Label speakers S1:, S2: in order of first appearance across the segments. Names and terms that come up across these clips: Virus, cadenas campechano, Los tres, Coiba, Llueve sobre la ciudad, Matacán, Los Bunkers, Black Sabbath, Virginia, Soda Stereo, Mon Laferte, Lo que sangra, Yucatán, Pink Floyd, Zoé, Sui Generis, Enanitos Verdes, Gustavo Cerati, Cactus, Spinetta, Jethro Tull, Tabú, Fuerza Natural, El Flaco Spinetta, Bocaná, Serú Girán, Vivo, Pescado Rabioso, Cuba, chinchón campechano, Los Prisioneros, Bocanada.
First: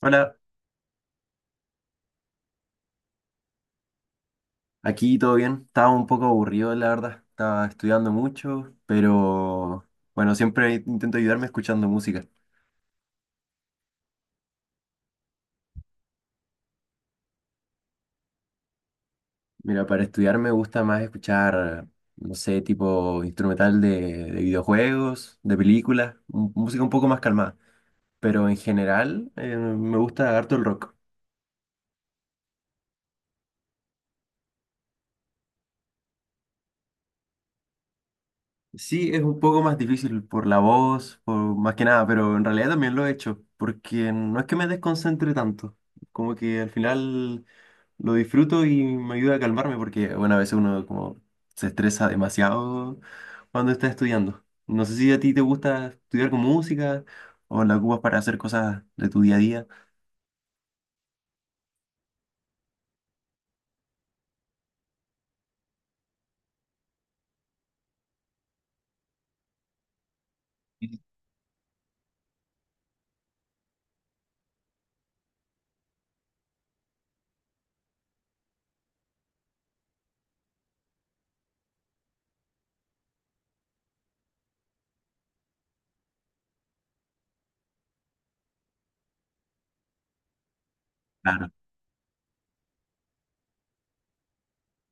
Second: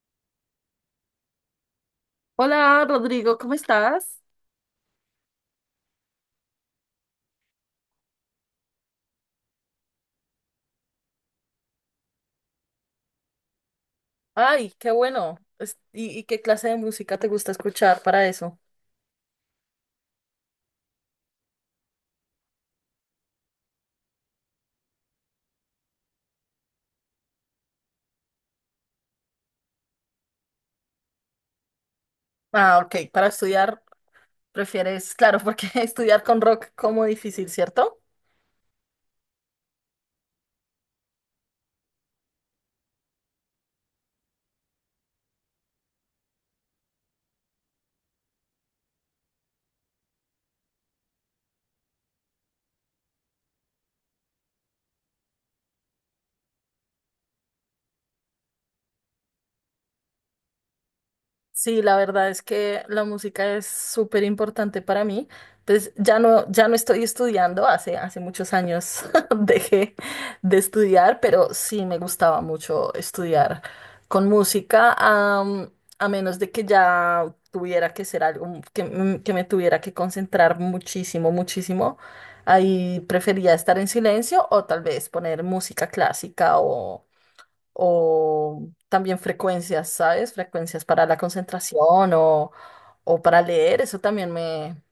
S1: Hola,
S2: Hola Rodrigo, ¿cómo estás?
S1: aquí todo bien. Estaba un poco aburrido, la verdad. Estaba estudiando mucho, pero bueno, siempre intento ayudarme escuchando música.
S2: Ay, qué bueno. ¿Y qué clase de música te gusta escuchar para eso?
S1: Mira, para estudiar me gusta más escuchar, no sé, tipo instrumental de videojuegos, de películas, música un poco más calmada. Pero en general me gusta harto el rock.
S2: Ah, ok, para estudiar prefieres, claro, porque estudiar con rock como difícil, ¿cierto?
S1: Sí, es un poco más difícil por la voz, por más que nada, pero en realidad también lo he hecho, porque no es que me desconcentre tanto. Como que al final lo disfruto y me ayuda a calmarme porque, bueno, a veces uno como se estresa demasiado cuando está estudiando. No sé si a ti te gusta estudiar con música o la ocupas para hacer cosas de tu día a día.
S2: Sí, la verdad es que la música es súper importante para mí. Entonces, ya no estoy estudiando, hace muchos años dejé de estudiar, pero sí me gustaba mucho estudiar con música, a menos de que ya tuviera que ser algo que me tuviera que concentrar muchísimo, muchísimo. Ahí prefería estar en silencio o tal vez poner música clásica o también frecuencias, ¿sabes? Frecuencias para la
S1: Claro.
S2: concentración o para leer,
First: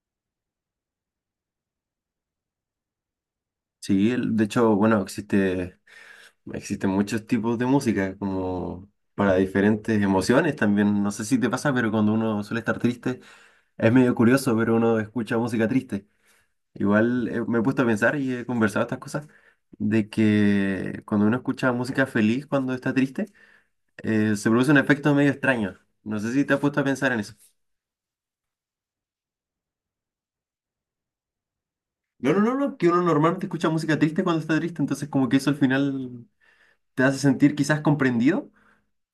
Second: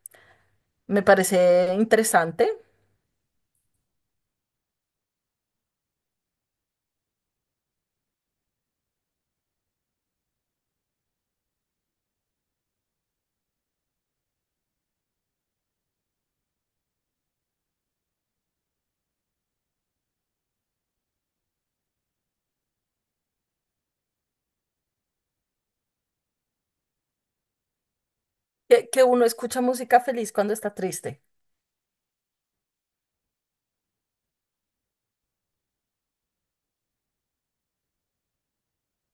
S2: me parece interesante.
S1: Sí, de hecho, bueno, existen muchos tipos de música como para diferentes emociones también. No sé si te pasa, pero cuando uno suele estar triste, es medio curioso, pero uno escucha música triste. Igual me he puesto a pensar y he conversado estas cosas de que cuando uno escucha música feliz cuando está triste, se produce un efecto medio extraño. No sé si te has puesto a pensar en eso.
S2: Que uno escucha música feliz cuando está triste.
S1: No, no, no, no, que uno normalmente escucha música triste cuando está triste, entonces como que eso al final te hace sentir quizás comprendido,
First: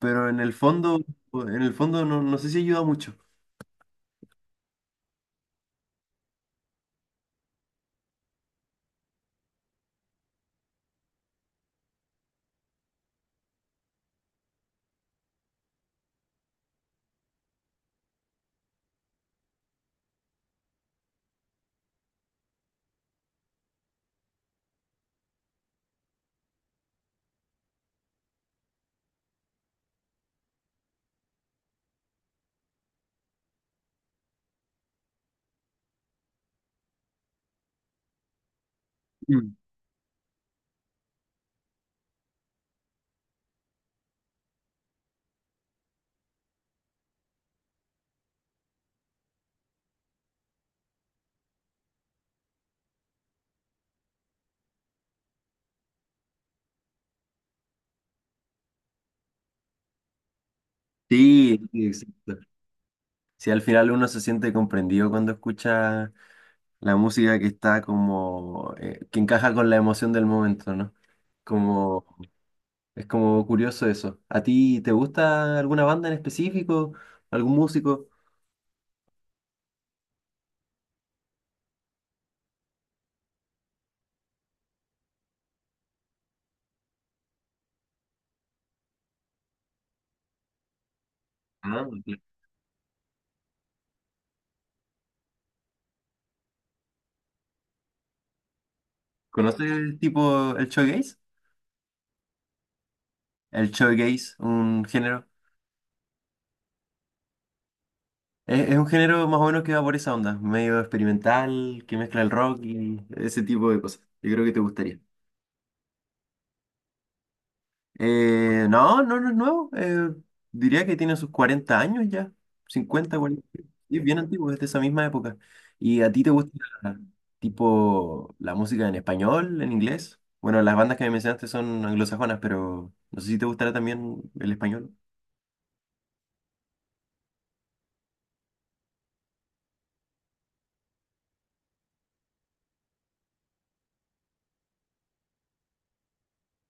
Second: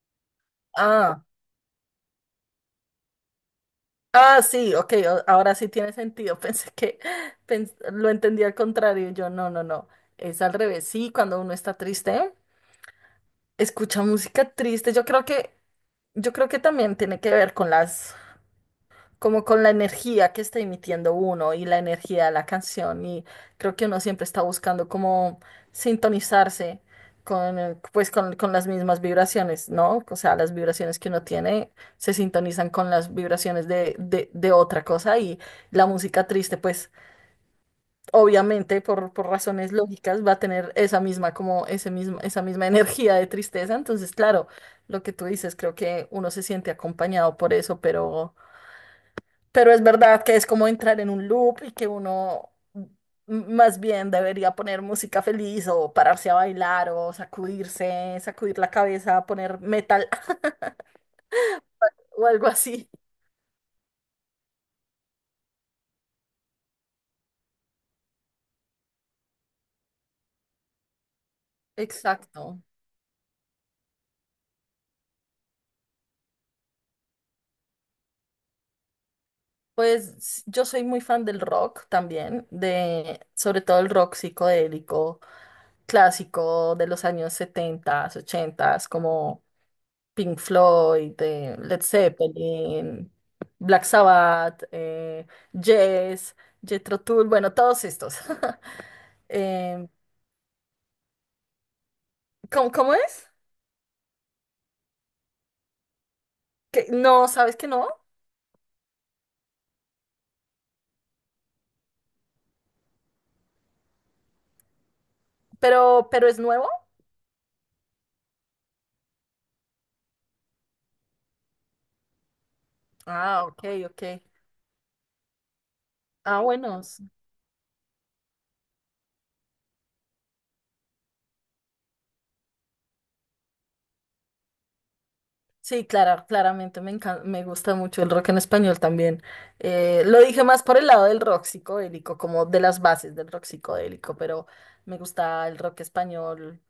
S1: pero
S2: Ah,
S1: en el fondo no, no sé si ayuda mucho.
S2: ah, sí, ok, ahora sí tiene sentido. Lo entendí al contrario. Yo, no, no, No, es al revés. Sí, cuando uno está triste, escucha música triste. Yo creo que también tiene que ver con las como con la energía que está emitiendo uno y la energía de la canción. Y creo que uno siempre está buscando como sintonizarse con con las mismas vibraciones, ¿no? O sea, las vibraciones que uno tiene se sintonizan con las vibraciones de otra cosa y la música triste, pues, obviamente, por
S1: Mm.
S2: razones lógicas, va a tener esa misma, como ese mismo, esa misma energía de tristeza. Entonces, claro, lo que tú dices, creo que uno se siente acompañado por eso, pero... Pero es verdad que es como entrar en un loop y que más bien debería poner música feliz o pararse a bailar o sacudirse, sacudir la cabeza, poner metal
S1: Sí, sí,
S2: o
S1: exacto.
S2: algo así.
S1: Si al final uno se siente comprendido cuando escucha la música que está como, que encaja con la emoción del momento, ¿no? Como,
S2: Exacto.
S1: es como curioso eso. ¿A ti te gusta alguna banda en específico? ¿Algún músico?
S2: Yo soy muy fan del rock también, de sobre todo el rock psicodélico clásico de los años 70, 80, como Pink Floyd, Led
S1: Ah, ok.
S2: Zeppelin, Black Sabbath, Jess, Jethro Tull, bueno, todos estos. Em,
S1: ¿Conoces tipo el shoegaze?
S2: cómo es?
S1: El shoegaze, un género.
S2: ¿Que no, sabes que no?
S1: Es un género más o menos que va por esa onda, medio experimental, que mezcla el rock y ese tipo de cosas. Yo creo que te gustaría.
S2: Pero es nuevo?
S1: No, no, no es nuevo. Diría que tiene sus 40 años ya. Cincuenta, 40.
S2: Ah, ok,
S1: Y
S2: ok.
S1: es bien antiguo, es de esa misma época. ¿Y a ti te
S2: Ah,
S1: gusta
S2: bueno. s-
S1: tipo la música en español, en inglés? Bueno, las bandas que me mencionaste son anglosajonas, pero no sé si te gustará también el español.
S2: Sí, claro, claramente me encanta, me gusta mucho el rock en español también. Lo dije más por el lado del rock psicodélico, como de las bases del rock psicodélico, pero me gusta el rock español.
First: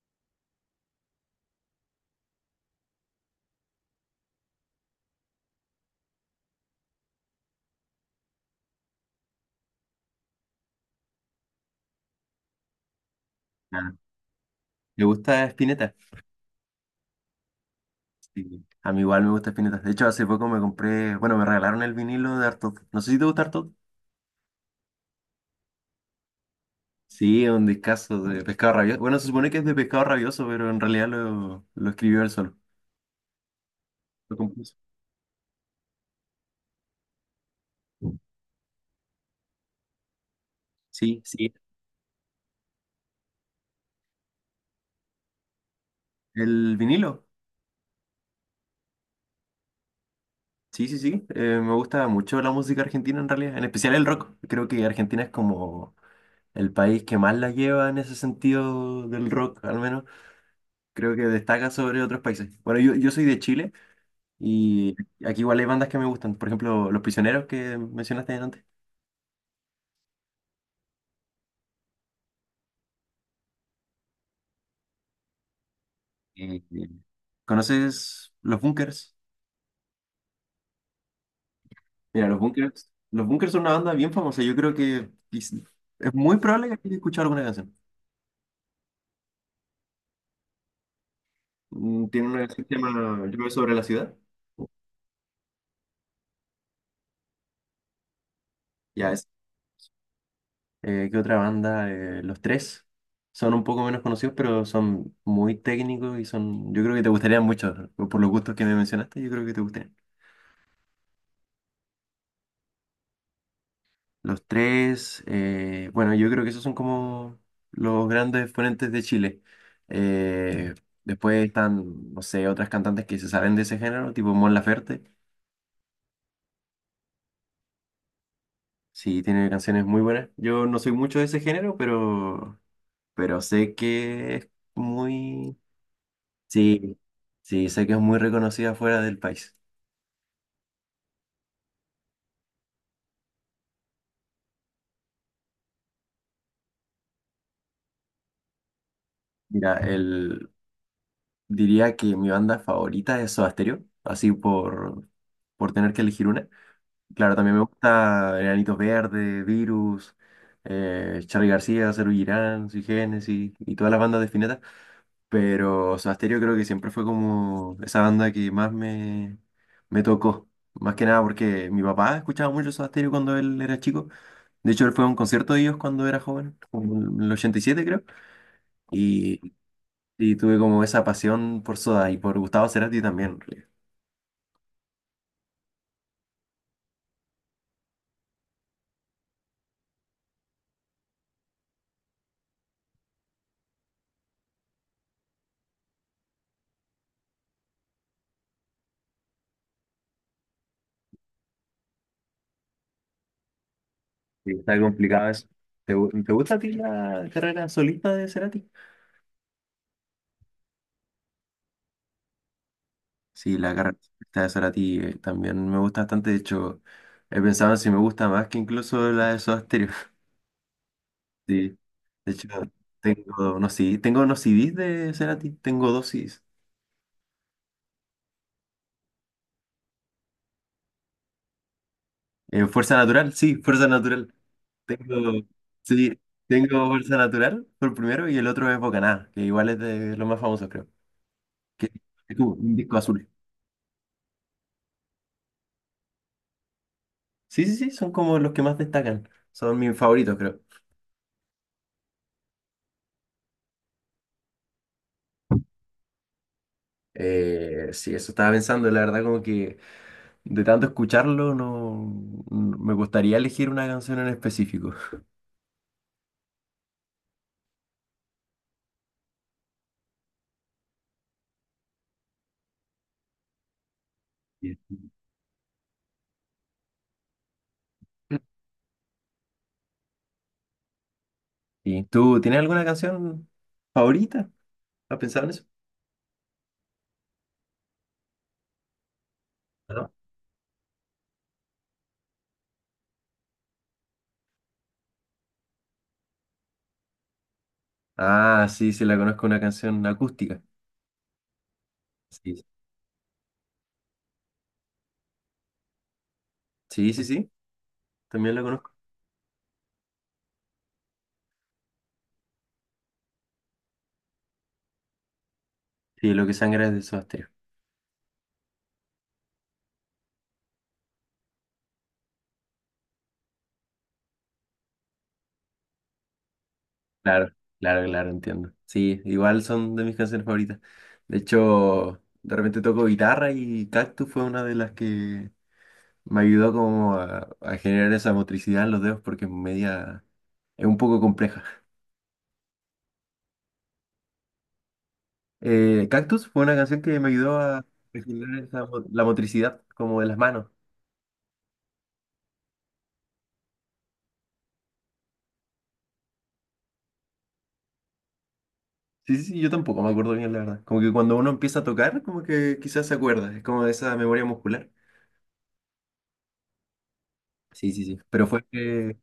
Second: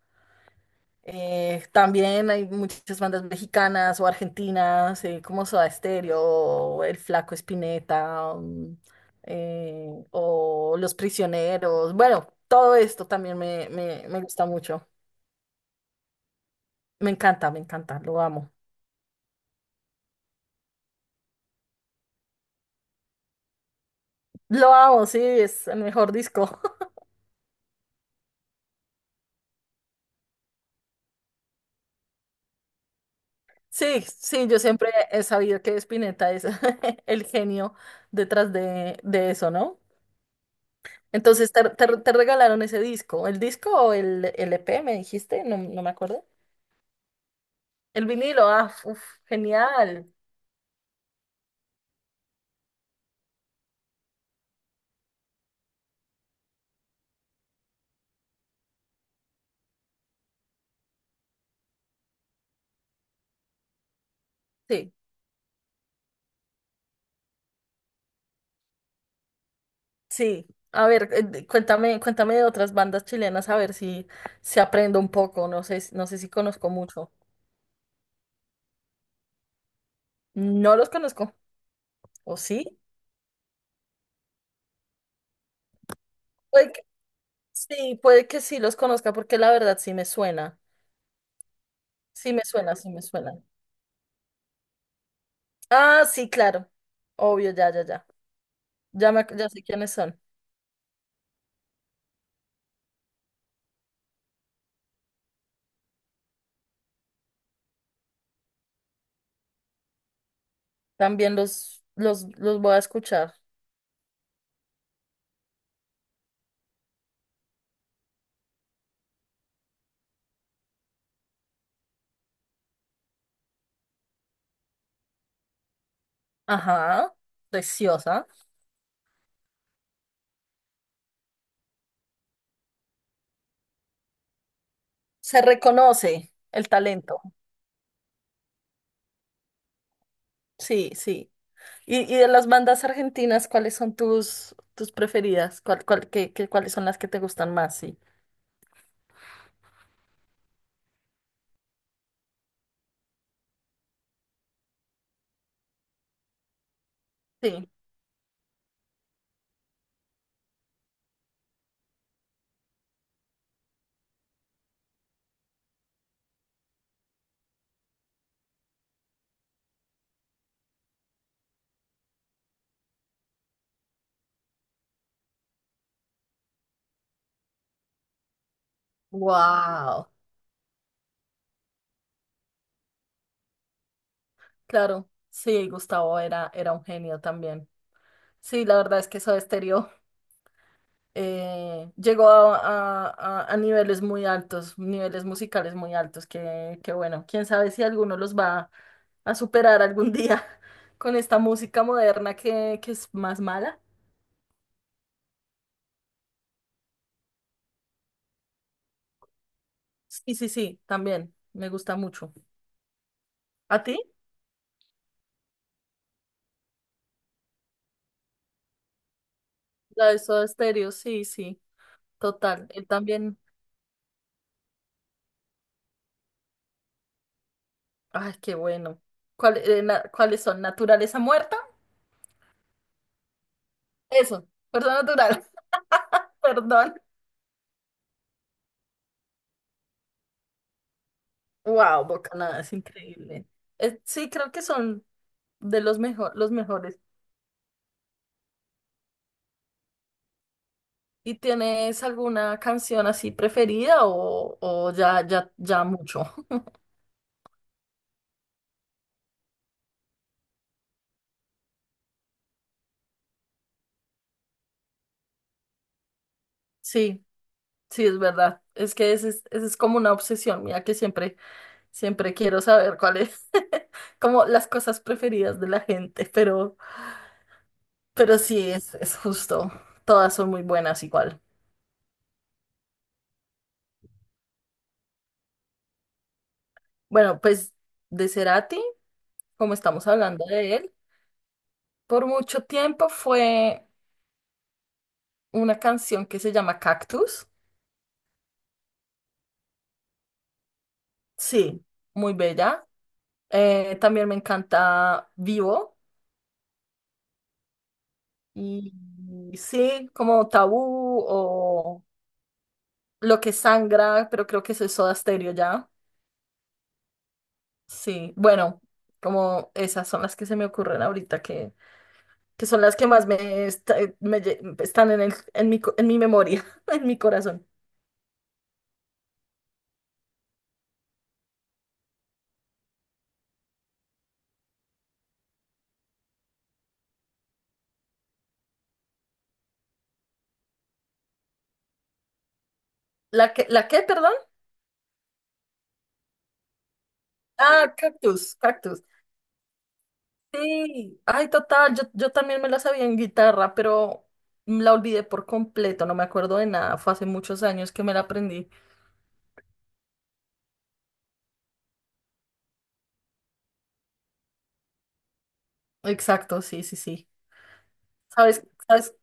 S2: También hay muchas bandas mexicanas o argentinas, como Soda Stereo, El Flaco Spinetta, o Los Prisioneros. Bueno, todo esto también
S1: Ah,
S2: me gusta mucho.
S1: ¿te gusta Spinetta?
S2: Me encanta, lo amo.
S1: Sí. A mí igual me gusta Spinetta. De hecho, hace poco me compré, bueno, me regalaron el vinilo de Artaud. No sé si te gusta.
S2: Lo amo, sí, es el mejor disco.
S1: Sí, es un discazo de Pescado Rabioso. Bueno, se supone que es de Pescado Rabioso, pero en realidad lo escribió él solo.
S2: Sí,
S1: Lo
S2: sí, yo
S1: compuso.
S2: siempre he sabido que Spinetta es el genio detrás de eso, ¿no?
S1: Sí,
S2: Entonces,
S1: sí.
S2: te regalaron ese disco. ¿El disco o el EP me dijiste? No, no me acuerdo.
S1: El vinilo.
S2: El vinilo, ah, uf, genial.
S1: Sí, sí, sí. Me gusta mucho la música argentina en realidad, en especial el rock. Creo que Argentina es como el país que más la lleva en ese sentido del rock, al menos. Creo que destaca sobre otros países. Bueno, yo soy de Chile
S2: Sí,
S1: y aquí igual hay bandas que me gustan. Por ejemplo, Los Prisioneros que mencionaste antes.
S2: sí. A ver, cuéntame, cuéntame de otras bandas chilenas, a ver si, si aprendo un poco. No sé, no sé si
S1: Eh,
S2: conozco mucho.
S1: ¿Conoces Los Bunkers?
S2: No los conozco.
S1: Mira,
S2: ¿O sí?
S1: Los Bunkers son una banda bien famosa. Yo creo que es muy probable
S2: Puede
S1: que
S2: que-
S1: hayas escuchado alguna canción.
S2: sí, puede que sí los conozca, porque la verdad sí me suena.
S1: Mm, tiene
S2: Sí
S1: una
S2: me
S1: canción
S2: suena,
S1: que se
S2: sí me
S1: llama
S2: suena.
S1: Llueve sobre la ciudad.
S2: Ah, sí, claro. Obvio, ya, ya, ya.
S1: Ya es.
S2: Ya sé quiénes son.
S1: ¿Qué otra banda? Los Tres son un poco menos conocidos, pero son muy técnicos y son. Yo creo que te gustarían mucho. Por los gustos que me mencionaste, yo creo que te gustarían.
S2: También los voy a escuchar.
S1: Los Tres, bueno, yo creo que esos son como los grandes exponentes de Chile. Eh, después están, no sé, otras cantantes que se salen de ese género, tipo Mon Laferte.
S2: Ajá. Preciosa.
S1: Sí, tiene canciones muy buenas. Yo no soy mucho de ese género, pero sé que es
S2: Se
S1: muy...
S2: reconoce el
S1: Sí,
S2: talento.
S1: sí, sé que es muy reconocida fuera del país.
S2: Sí, sí. Y de las bandas argentinas, ¿cuáles son tus preferidas? Cuáles son las que te gustan más? Sí.
S1: Mira, el... Diría que mi banda favorita es Soda Stereo, así por tener que elegir una. Claro, también me
S2: Sí.
S1: gusta Enanitos Verdes, Virus, Charly García, Serú Girán, Sui Generis y todas las bandas de Spinetta. Pero Sobasterio creo que siempre fue como esa banda que más me, me tocó. Más que nada porque mi papá escuchaba mucho Soda Stereo cuando él era chico. De hecho, él fue a un concierto de ellos cuando era joven, como en el 87 creo. Y,
S2: Wow.
S1: y tuve como esa pasión por Soda y por Gustavo Cerati también. En realidad.
S2: Claro. Sí, Gustavo era un genio también. Sí, la verdad es que Soda Stereo llegó a niveles muy altos, niveles musicales muy altos, que bueno, quién sabe si alguno los va a superar algún día con esta música moderna que es más mala.
S1: Sí, está complicado eso. ¿Te, te gusta a ti la carrera solista de Cerati?
S2: Sí, sí, sí, también me gusta mucho.
S1: Sí, la
S2: ¿A ti?
S1: carrera solista de Cerati también me gusta bastante. De hecho, he pensado en si me gusta más que incluso la de Soda Stereo.
S2: La de Soda Stereo, sí, sí,
S1: Sí, de hecho,
S2: total. Él también.
S1: tengo, no, sí, tengo unos CDs de Cerati, tengo dos CDs.
S2: Ay, qué bueno. ¿Cuáles son? ¿Naturaleza muerta?
S1: Fuerza Natural, sí, Fuerza Natural.
S2: Eso, perdón,
S1: Tengo,
S2: natural,
S1: sí, tengo
S2: perdón.
S1: Fuerza Natural por el primero y el otro es Bocaná, que igual es de los más famosos, creo. Que
S2: Wow,
S1: que tuvo
S2: Bocanada es
S1: un disco azul.
S2: increíble. Sí, creo que son de los mejor, los mejores.
S1: Sí, sí, sí, son como los que más destacan. Son mis favoritos, creo.
S2: ¿Y tienes alguna canción así preferida o ya, ya, ya mucho?
S1: Sí, eso estaba pensando, la verdad, como que de tanto escucharlo, me gustaría elegir una canción en específico.
S2: Sí, sí, es verdad. Es que ese es como una obsesión mía que siempre, siempre quiero saber cuál es como las
S1: Bien.
S2: cosas preferidas de la gente, pero sí, es justo. Todas son muy buenas igual.
S1: ¿Y tú tienes alguna canción favorita? ¿Has pensado en eso?
S2: Bueno, pues de Cerati, como estamos
S1: ¿No?
S2: hablando de él, por mucho tiempo fue una canción que se llama Cactus.
S1: Ah, sí, sí, la conozco, una canción acústica.
S2: Sí, muy
S1: Sí,
S2: bella. También me encanta Vivo.
S1: sí, sí, sí, también la conozco.
S2: Y sí, como Tabú o Lo que sangra, pero creo que eso es Soda Stereo ya.
S1: Sí, Lo que sangra es de Soda Stereo.
S2: Sí, bueno, como esas son las que se me ocurren ahorita que son las que más me, esta- me lle- están en mi, en mi memoria, en mi
S1: Claro,
S2: corazón.
S1: claro, claro, entiendo. Sí, igual son de mis canciones favoritas. De hecho, de repente toco guitarra y Cactus fue una de las que me ayudó como a generar esa motricidad en los dedos porque es media, es un poco compleja.
S2: La qué, perdón?
S1: Cactus fue una canción que me ayudó
S2: Ah,
S1: a
S2: cactus,
S1: generar esa
S2: cactus.
S1: la motricidad como de las manos.
S2: Sí, ay, total, yo también me la sabía en guitarra, pero la olvidé por completo, no me acuerdo de nada, fue hace muchos años que me la aprendí.
S1: Sí, sí, sí, yo tampoco me acuerdo bien, la verdad. Como que cuando uno empieza a tocar, como que quizás se acuerda, es como de esa memoria muscular.
S2: Exacto, sí, sí, sí.
S1: Sí, sí, sí. Pero
S2: ¿Sabes?
S1: fue
S2: ¿Sabes?
S1: que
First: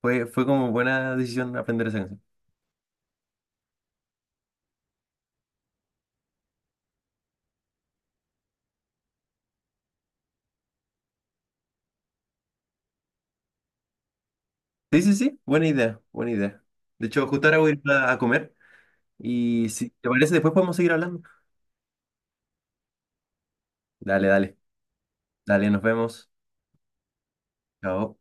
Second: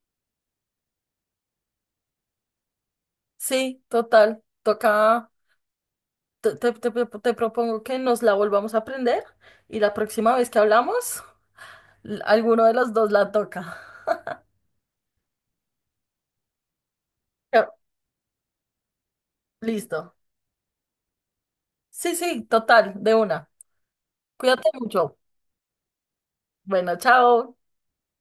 S1: fue como buena decisión aprender esa canción.
S2: Sí, total, toca, te propongo que nos la volvamos a aprender y la próxima vez que hablamos, alguno de los dos la toca.
S1: Sí, sí, sí, buena idea, buena idea. De hecho, justo ahora voy a ir a comer y si te
S2: Listo.
S1: parece, después podemos seguir hablando.
S2: Sí, sí, total, de una.
S1: Dale, dale,
S2: Cuídate mucho.
S1: dale, nos vemos.
S2: Bueno, chao.
S1: Chao.